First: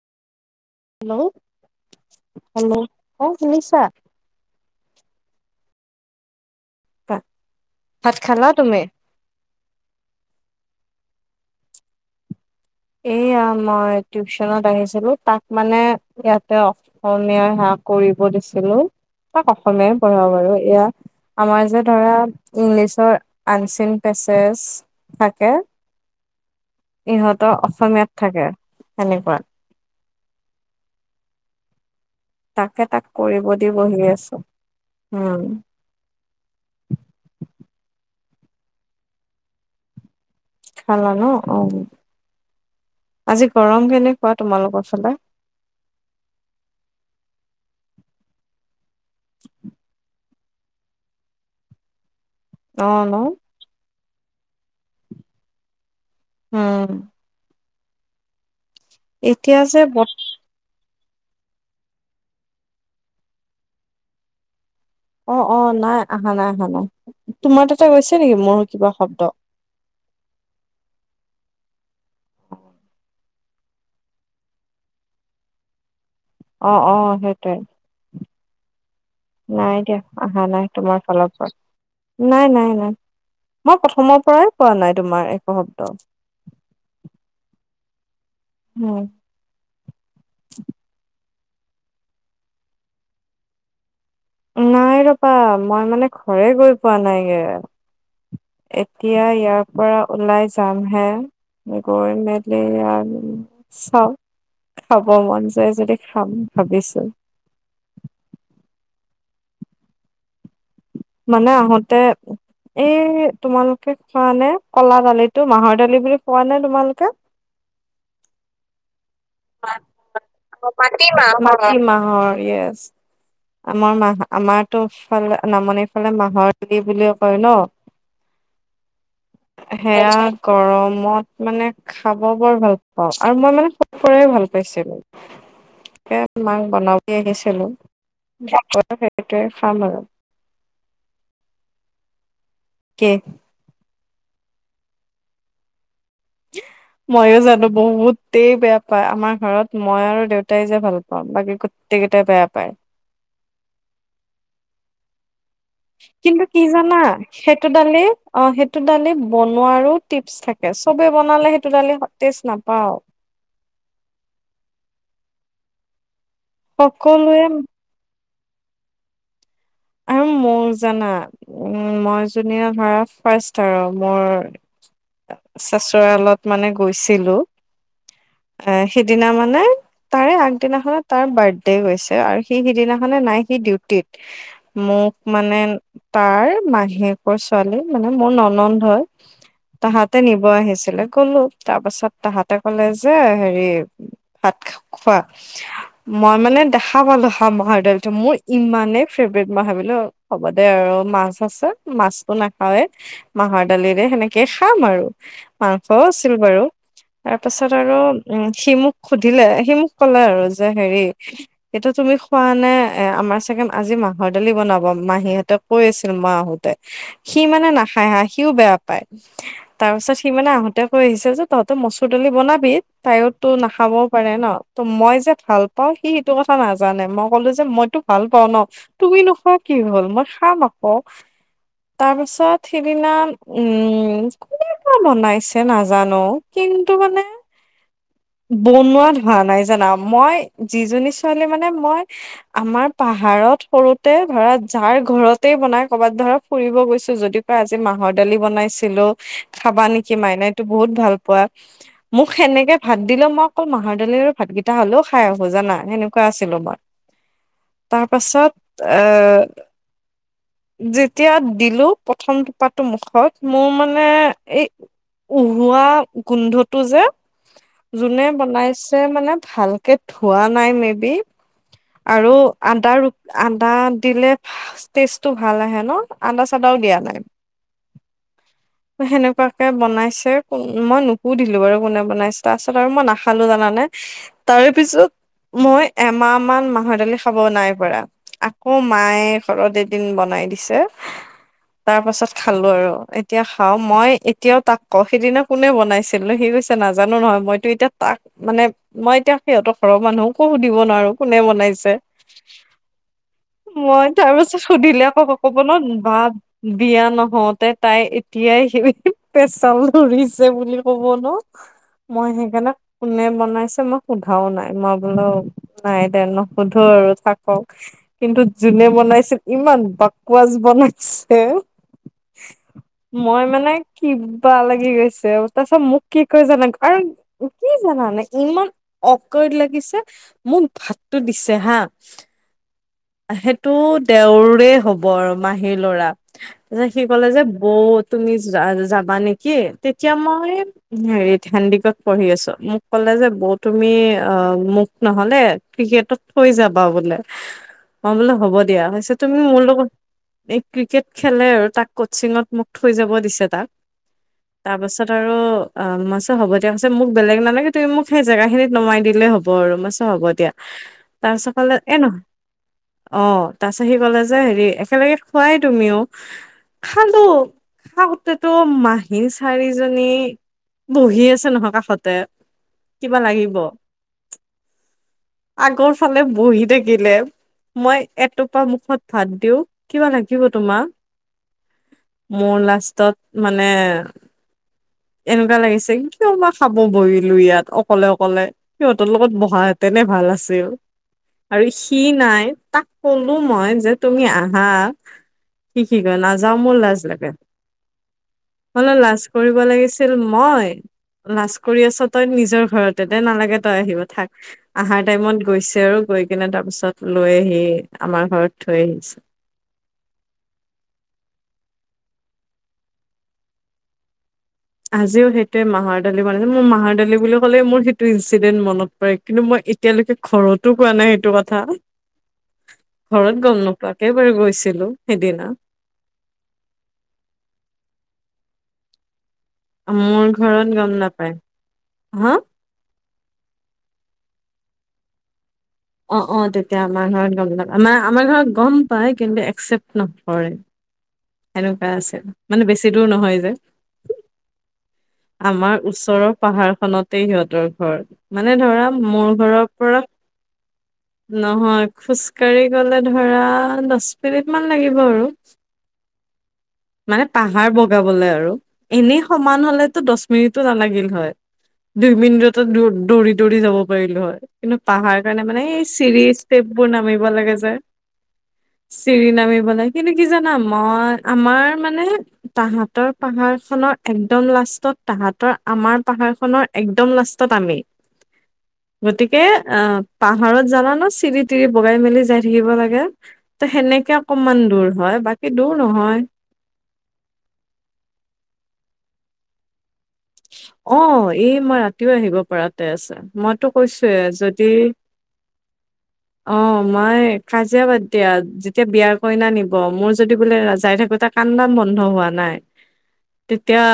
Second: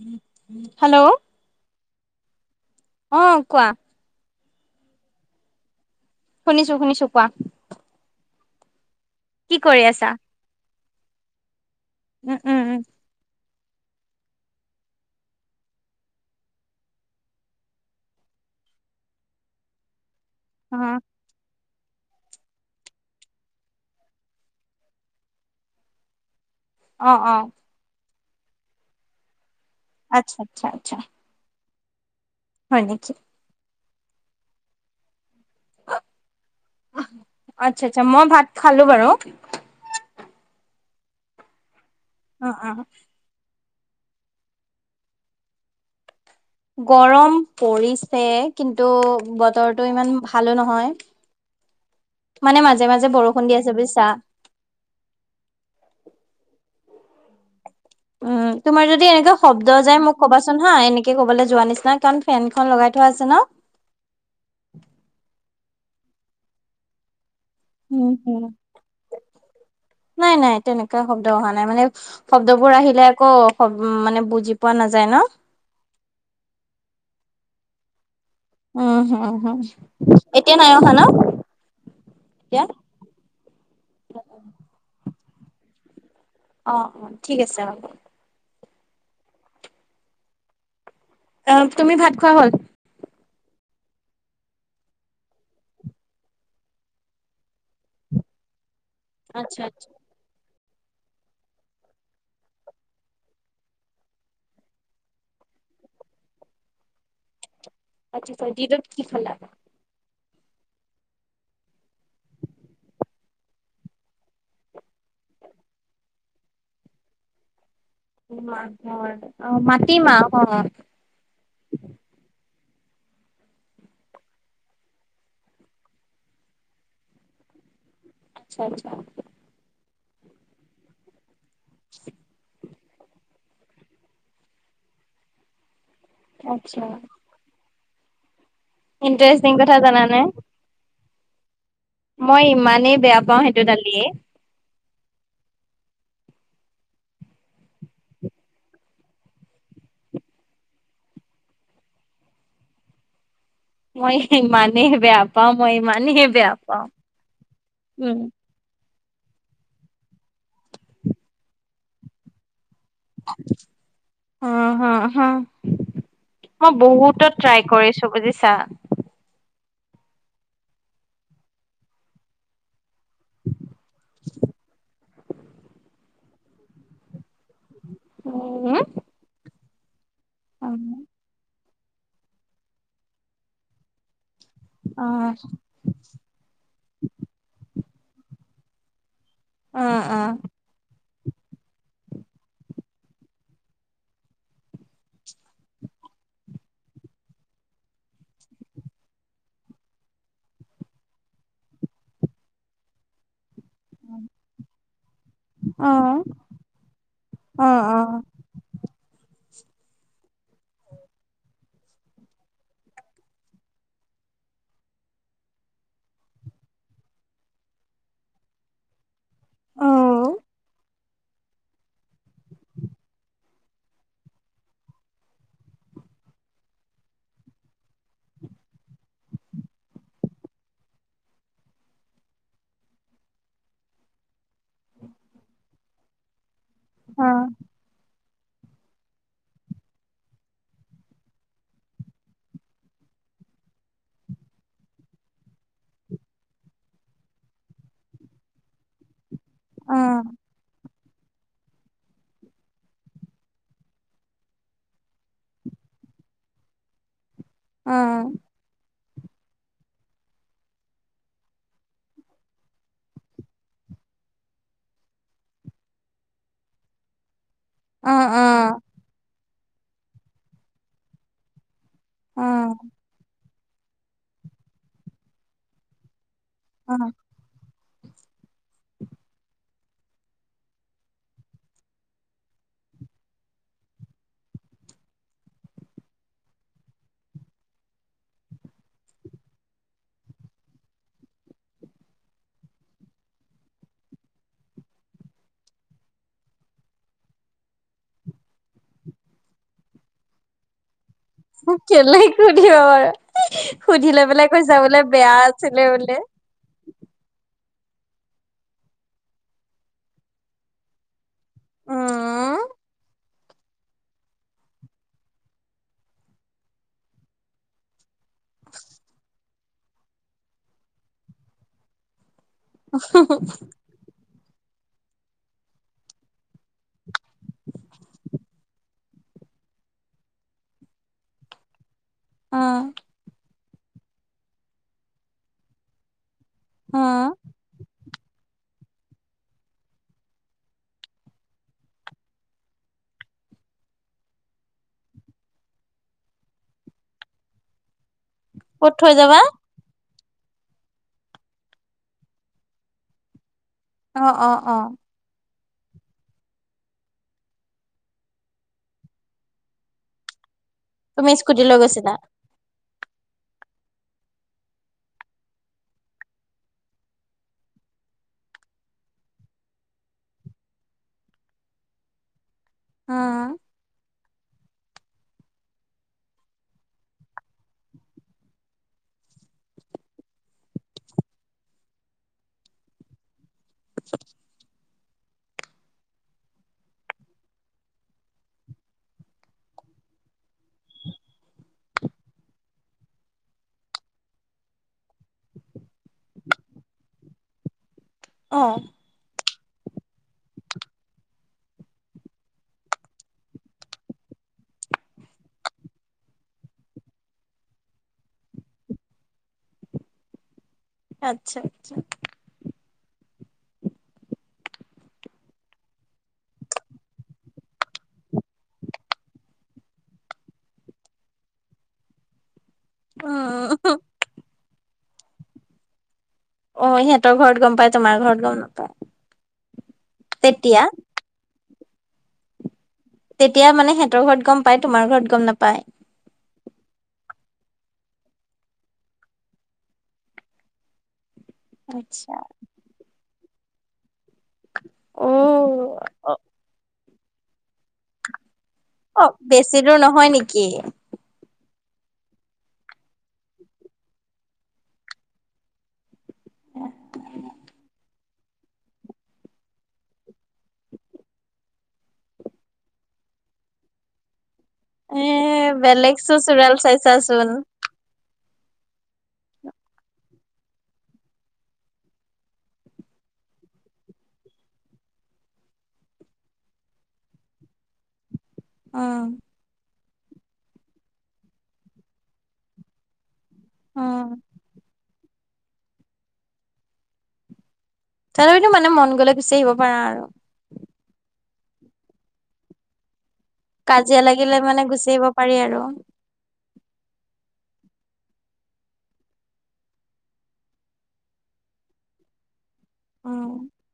উম, hello hello অ অঁ কোৱা শুনিছা? শুনিছো-শুনিছো কোৱা? ভাত খালা তুমি? কি কৰি আছা? উম, উম, এয়া মই টিউচনত আহিছিলো, তাক মানে ইয়াতে অ অসমীয়াই হাক কৰিব দিছিলো, তাক অসমীয়াই পঢ়া বাৰু। উম এয়া আমাৰ যে ধৰা' ইংলিছৰ আনচিন পেচেজ থাকে অ অ অ ইহঁতৰ অসমীয়াত থাকে, সেনেকুৱা। আচ্ছা আটছা আচ্ছা। হয় তাকে তাক নেকি কৰিব দি' বহি আছো উম। আচ্ছা আচ্ছা মই ভাত খালো বাৰু। খাল ন অঁ। অ, অ। আজি গৰম কেনেকুৱা তোমালোকৰ ফালে? গৰম পৰিছে, কিন্তু বতৰটো ইমান ভালো নহয়। [inaudible] মানে অ মাজে মাজে ন বৰষুণ দি আছে বজিছা। উম। উম, তোমাৰ যদি এনেকুৱা এতিয়া শব্দ যে যায় বত মোক ক'বাচোন হা, এনে কে ক'বালৈ যোৱা নিচিনা। কাৰণ ফেনখন লগাই থোৱা আছে ন? অ, অ নাই অহা নাই, অহা নাই। তোমাৰ তাতে উম গৈছে নেকি উম মোৰো কিবা শব্দ? নাই নাই, তেনেকুৱা শব্দ অহা নাই মানে শব্দবোৰ আহিলে আকৌ' মানে বুজি পোৱা নাযায় ন? অ অ সেইটোয়ে। উম হম হম নাই দিয়া অহা নাই তোমাৰ ফালৰ পৰা। নাই এতিয়া নাই নাই। মই প্ৰথমৰ পৰাই পোৱা নাই তোমাৰ একো শব্দ। অঁ অঁ ঠিক আছে হ'ব। উম। অ তুমি ভাত খোৱা হ'ল? নাই ৰপা, মই মানে ঘৰে গৈ পোৱা নাইগে। এতিয়া আচ্ছা ইয়াৰ আচ্ছা পৰা ওলাই যাম হে, গৈ মেলি আৰু চাও! খাব মন যায় যদি খাম' ভাবিছো। আচ্ছা ছা দিনত কি খালা? মানে আহোঁতে এই তোমালোকে খোৱানে? কলা দালিটো, মাহৰ দালি বুলি খোৱা নে তোমালোকে? মাহৰ' অ মাটি মাহৰ? টি মাহ, মাটি মাহৰ ইয়েছ। আমাৰ মাহ, আমাৰতোফালে নামনিৰ ফালে মাহৰ বুলিও কয় ন? [unintelligible] আচ্ছা, আচ্ছা। সেয়া গৰমত মানে খাব বৰ ভাল পাওঁ আৰু মই মানে পৰাই ভাল পাইছিলো। কে মাক আচ্ছা বনাব দি আহিছিলো। সেইটয়ে ইণ্টাৰেষ্টিং কথা খাম আৰু। জানানে মই ইমানেই কি বেয়া পাওঁ সেইটো দালিয়ে। ময়ো জানো বহুতেই বেয়া পায়। আমাৰ ঘৰত মই আৰু দেউতাই যে ভাল পা প বাকী গোটেই কেইটাই বেয়া পায়। মই ইমানেই বেয়া পাওঁ মই ইমানেই কিন্তু বেয়া কি পাওঁ জানা? সেইটো দালি, উম অ সেই সটো দালি বনোৱাৰো টিপচ থাকে। চবে বনালে সেইটো দালি তেষ্ট নাপাওঁ। অ, হা, হা। মই বহুত'ত সকলোৱে ট্ৰাই কৰিছো বুজিছা? মোৰ জানা? উ মই যোনদিনা ধৰা ফাৰ্ষ্ট আৰু মোৰ চচোৰালত মানে গৈছিলো। উম আহ সিদিনা মানে তাৰে অ আগদিনাখনত তাৰ বাৰ্থডে তে গৈছে আৰু সি সিদিনাখনে নাই সি ডিউটিত মোক মানে তাৰ মাহীয়েকৰ ছোৱালী মানে মোৰ ননন্দ হয়। অ অ তাহাতে নিব আহিছিলে গলো তাৰ পাছত তাহাতে ক'লে যে হেৰি ভাত খোৱা। মই মানে দেখা পালো হ মৰ দালটো মোৰ ইমানেই ফেভ মই ভাবিলো হ'ব দে আৰু মাছ আছে মাছতটো নাখাওৱেই। মাহৰ দালিৰে সেনেকে খাম আৰু অ মাংসও আছিল বাৰু। তাৰ অ অ পাছত আৰু অ উম, সি মোক সুধিলে সি মোক কলে আৰু যে হেৰি। এটো তুমি খোৱা নে এ আমাৰ চেকেনড আজি মাহ ঘডালি বনাব মাহ সিহঁতেক কৈ আছিল মই আহোতে। সি মানে নাখায় হা সিওঁ বেয়া পায়। তাৰ পিছত সি মানে আহঁতে কৈ আহিছিল যে তহঁত মচুৰ দালি বনাবি তাইও তো নাখাবও পাৰে ন। ত মই যে ভাল পাও সি সেইটো কথা নাজানে মই কলো যে মইতো ভাল পাও ন। তুমি নোখোৱা কি হ'ল মই খাম আকৌ। তাৰ পিছত সিদিনা উম, কনেবা বনাইছে নাজানো। কিন্তন্তু মানে বনোৱা ধোৱা নাই জানা মই যিজনী ছোৱালী মানে মই আমাৰ পাহাৰত সৰুতে ধৰা যাৰ ঘৰতেই বনাই কৰ'বাত ধৰা ফুৰিব গৈছো যদি কয় আজি মাহৰ দালি বনাইছিলো। খাবা অ নেকি মাইনাইতটো বহুত ভাল পোৱা। মোক সেনেকে ভাত দিলেও মই অকল মাহৰ দালিৰ ভাতকেইটা হ'লেও খাই আহো জানা সেনেকুৱা আছিলো মই। অ অ তাৰপাছত এ যেতিয়া দিলো প্ৰথম টোপাতটো মুখত মোৰ মানে এই উহোৱা গোন্ধটো যে অ যোনে অ বনাইছে মানে ভালকে ধোৱা নাই মে বি আৰু অ আদা আদা দিলে ষ্টেটো ভাল আহে ন। আদা চাদাও অ দিয়া নাই। সেনেকুৱাকে বনাইছে ক মই নুপুধিলো বাৰু কোনে বনাইছে তাৰপাছত আৰু মই নাখালো জানানে। তাৰ পিছত মই এমাহ মান মাহৰ দালি খাব নাই পৰা। আকৌ মায়ে ঘৰত এদিন বনাই দিছে। তাৰ পাছত খালো আৰু এতিয়া খাও মই এতিয়াও তাক কও সেইদিনা কোনে বনাইছিলো সি কৈছে নাজানো নহয় মইতো এতিয়া তাক মানে মই এতিয়া সিহঁতৰ ঘৰৰ মানুহকো সুধিব নোৱাৰো। কোনে বনাইছে কেলেই সুধিব পাৰা। [unintelligible] মই তাৰ পাছত সুধিলে আকৌ ক'ব ন আছিলে বোলে ভাব বিয়া নহওতে তাই এতিয়াই সি পেচাল ধৰিছে বুলি ক'ব ন। মই উম সেইকাৰণে কোনে বনাইছে মই সোধাও নাই মই বোলো। নাই দে ন সোধো আৰু থাকক। কিন্তু যোনে বনাইছিল ইমান বাকৱাচ বনাইছে। মই মানে কিবা লাগি গৈছে তাৰপিছত মোক কি কৰি জানা আৰু কি জানানে ইমান অকাড লাগিছে মোক ভাতটো দিছে হা অ', সেইটো দেওৰে হব আৰু মাহীৰ ল'ৰা তাৰপিছত অ সি কলে যে বৌ তুমি যাবা নেকি তেতিয়া মই হেৰিত হেনডিকত পঢ়ি আছে মোক কলে যে বৌ তুমি অ, মোক নহলে ক্ৰিকেটত থৈ যাবা বোলে। মই বোলে হ'ব দিয়া ক'ত হৈছে থৈ তুমি যাবা মোৰ লগত এই ক্ৰিকেট খেলে আৰু তাক কচিঙত মোক থৈ যাব দিছে তাক। অ', অ', তাৰ অ'। পাছত আৰু অ' মই কৈছো হ'ব দিয়া কৈছে মোক বেলেগ নালাগে, তুমি মোক সেই জেগা খিনিত নমাই দিলেই হ'ব আৰু মই কৈছো হ'ব দিয়া। তুমি তাৰ স্কুটি পিছফালে লৈ এ! গৈছিলা নহয়। অ', তাপিছৰ সি কলে যে হেৰি একেলগে খোৱাই তুমিও। খালো খাওঁতেতো মাহী চাৰিজনী বহি আছে নহয় কাষতে। অ কিবা লাগিব আগৰ ফালে বহি থাকিলে। মই এটোপা মুখত ভাত দিওঁ কিবা লাগিব তোমাক? মোৰ লাষ্টত মানে এনেকুৱা লাগিছে কিয়বা খাব বহিলো ইয়াত অকলে- অকলে। সিহঁতৰ লগত বহাহেঁতেনে ভাল আছিল আৰু সি নাই। তাক ক'লো মই যে তুমি আহা। সি কি কয় নাযাওঁ মোৰ লাজ লাগে অ হলে লাজ সুধিব লাগিছিল মই। লাজ কৰি আছ তই নিজৰ ঘৰতে দে নালাগে তই আহিব থাক। আহাৰ টাইমত গৈছে আৰু গৈ কিনে তাৰ পিছত লৈ আহি আমাৰ ঘৰত থৈ আহিছে। আচ্ছা, আচ্ছা। আজিও সেইটোৱে মাহৰ দালি মানে মোৰ মাহৰ দালি বুলি ক'লে মোৰ সেইটো ইনঞ্চিডেণ্ট মনত পৰে কিন্তু মই এতিয়ালৈকে ঘৰতো কোৱা নাই সেইটো কথা। ঘৰত গম উম নোপোৱাকে বাৰু গৈছিলো, সিদিনা। অ, সিহঁতৰ ঘৰত গম পাই, তোমাৰ ঘৰত গম নাপায়। মোৰ ঘৰত তেতিয়া গম নাপায়, হা? তেতিয়া মানে সিহঁতৰ ঘৰত গম পাই, তোমাৰ ঘৰত গম নাপায়। অ', অ' তেতিয়া আমাৰ ঘৰত গম নাপাই আম আমাৰ ঘৰত গম পায়, কিন্তু একচেপ্ট নকৰে। সেনেকুৱা আছে, আচ্ছা মানে বেছি দূৰ নহয় যে। অ আমাৰ ওচৰৰ অ পাহাৰ খনতে সিহঁতৰ ঘৰ মানে ধৰা মোৰ অ' ঘৰৰ বেছি দূৰ পৰা নহয় নেকি। নহয়, খোজকাাঢ়ি গলে ধৰা দচ মিনিট মান লাগিব আৰু। মানে পাহাৰ বগাবলৈ আৰু এনেই সমান হলেতো দচ মিনিতটো নালাগিল হয়। দুই মিনিটতে দৌ দৌৰি, দৌৰি যাব পাৰিলো হয়। কিন্তু পাহাৰ এ কাৰণে মানে এই বেলেগ চিৰি ষ্টেপ চোচোৰাল বোৰ নামিব চাইছাচোন লাগে যে। চিৰি নামিবলৈ, কিন্তু কি জানা? মই, আমাৰ মানে তাহাঁতৰ পাহাৰ খনৰ একদম লাষ্টত, তাহাঁতৰ আমাৰ পাহাৰ খনৰ। একদম লাষ্টাত আমি। উম গতিকে, আ'হ পাহাৰত জানা ন চিৰি, তিৰি বগাই মেলি যাই থাকিব লাগে। ত সেনেকে উম অকমান দূৰ হয়, বাকী দূৰ নহয়। তথাপিতো মানে মন গলে গুচি আহিব পাৰা আৰু। অ' এই মই ৰাতিও আহিব পৰাতে আছে, মই কাজিয়া লাগিলে মানে গুচি আহিব পাৰি আৰু। অ' মই কাজিয়া বাদ দিয়া যেতিয়া বিয়াৰ কইনা নিব মোৰ যদি বোলে যাই থাকো তা কান্দা বন্ধ হোৱা নাই, উম তেতিয়া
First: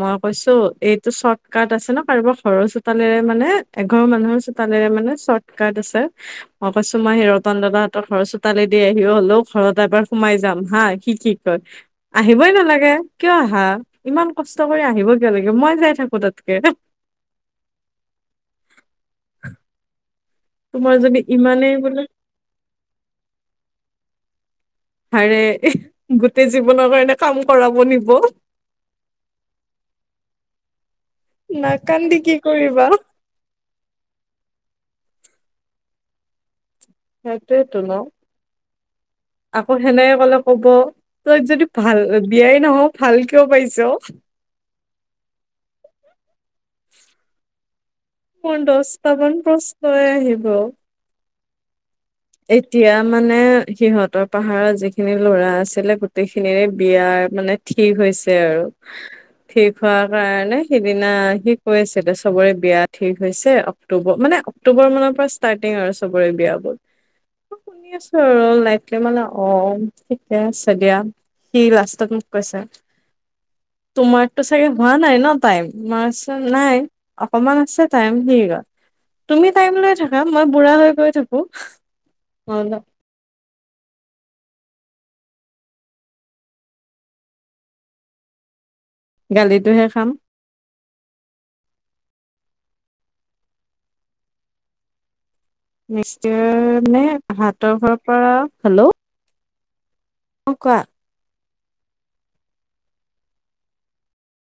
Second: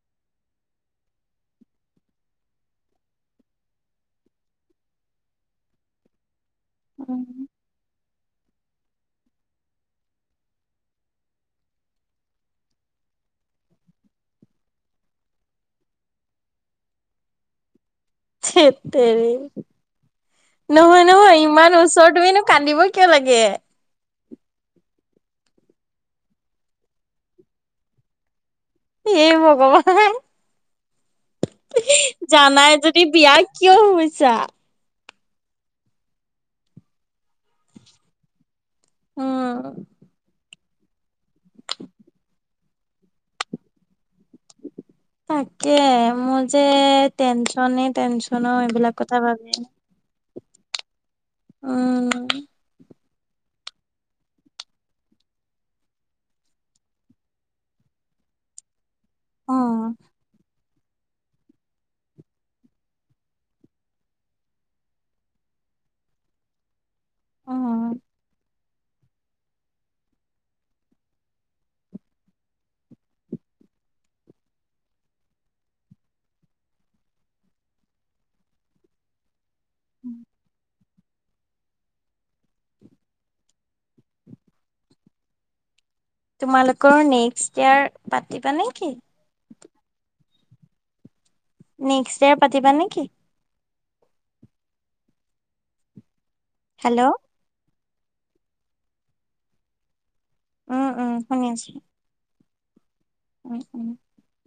মই কৈছো এইটো চৰ্ট কাট আছে ন, কাৰোবাৰ ঘৰৰ চোতালেৰে মানে এঘৰৰ মানুহৰ চোতালেৰে মানে চৰ্ট কাট আছে। মই কৈছো মই সেই ৰতন দাদা ত তই ঘৰৰ চোতালে দি আহি হলেওঁ ঘৰত এবাৰ সোমাই যাম হা সি কি কয়? আহিবই নালাগে কিয় আহা, ইমান কষ্ট কৰি আহিব কিয় লাগে মই যাই থাকো তাতকে? থেৎ তেৰি, তোমাৰ নহয়, যদি নহয় ইমানেই ইমান বোলে ওচৰ তুমিনো কান্দিব কিয় লাগে? হাৰে, গোটেই জীৱনৰ কাৰণে কাম কৰাব নিব। এ! ভগৱান নাকান্দি কি জানাই কৰিবা যদি বিয়া কিয় শুইছা? সেইতোৱেটো ন। উম আকৌ সেনেকে কলে কব তই যদি ভাল বিয়াই নহও ভাল কিয় পাইছ। তাকে মোৰ যে টেনচনেই-টেনচন। মোৰ দশটামান পুষ্টলৈ আহিব। উম, এতিয়া মানে সিহঁতৰ পাহাৰত যিখিনি লৰা আছিলে, গোটেই খিনিৰে বিয়াৰ মানে। ঠিক হৈছে আৰু অ ঠিক হোৱাৰ কাৰণে সিদিনা সি কৈ আছিলে চবৰে বিয়া ঠিক হৈছে, অক্টোবৰ মানে অক্টোবৰ মানৰ পৰা ষ্টাৰ্টিং আৰু চবৰে বিয়া লৈ। অ শুনি আছো আৰু নাইট মানে অ, ঠিকে আছে দিয়া। সি লাষ্টত মোক কৈছে? তোমাৰতো চাগে হোৱা নাই তাইম? মই কৈছোঁ নাই। অকমান আছে টাইম, সি কি কয় তুমি টাইম লৈ থাকা মই বুঢ়া হৈ গৈ থাকো। মোৰ অলপ, তোমালোকৰ নেক্সট ইয়াৰ পাতিবা নেকি? গালিতটোহে খাম। নেক্সট ইয়াৰ পাতিবা নেকি? নেক্সট ইয়াৰ হেল্ল' মান আহাতৰ ঘৰৰ পৰা হেল্ল', অ কোৱা উম, উম, শুনি আছো। উম, উম,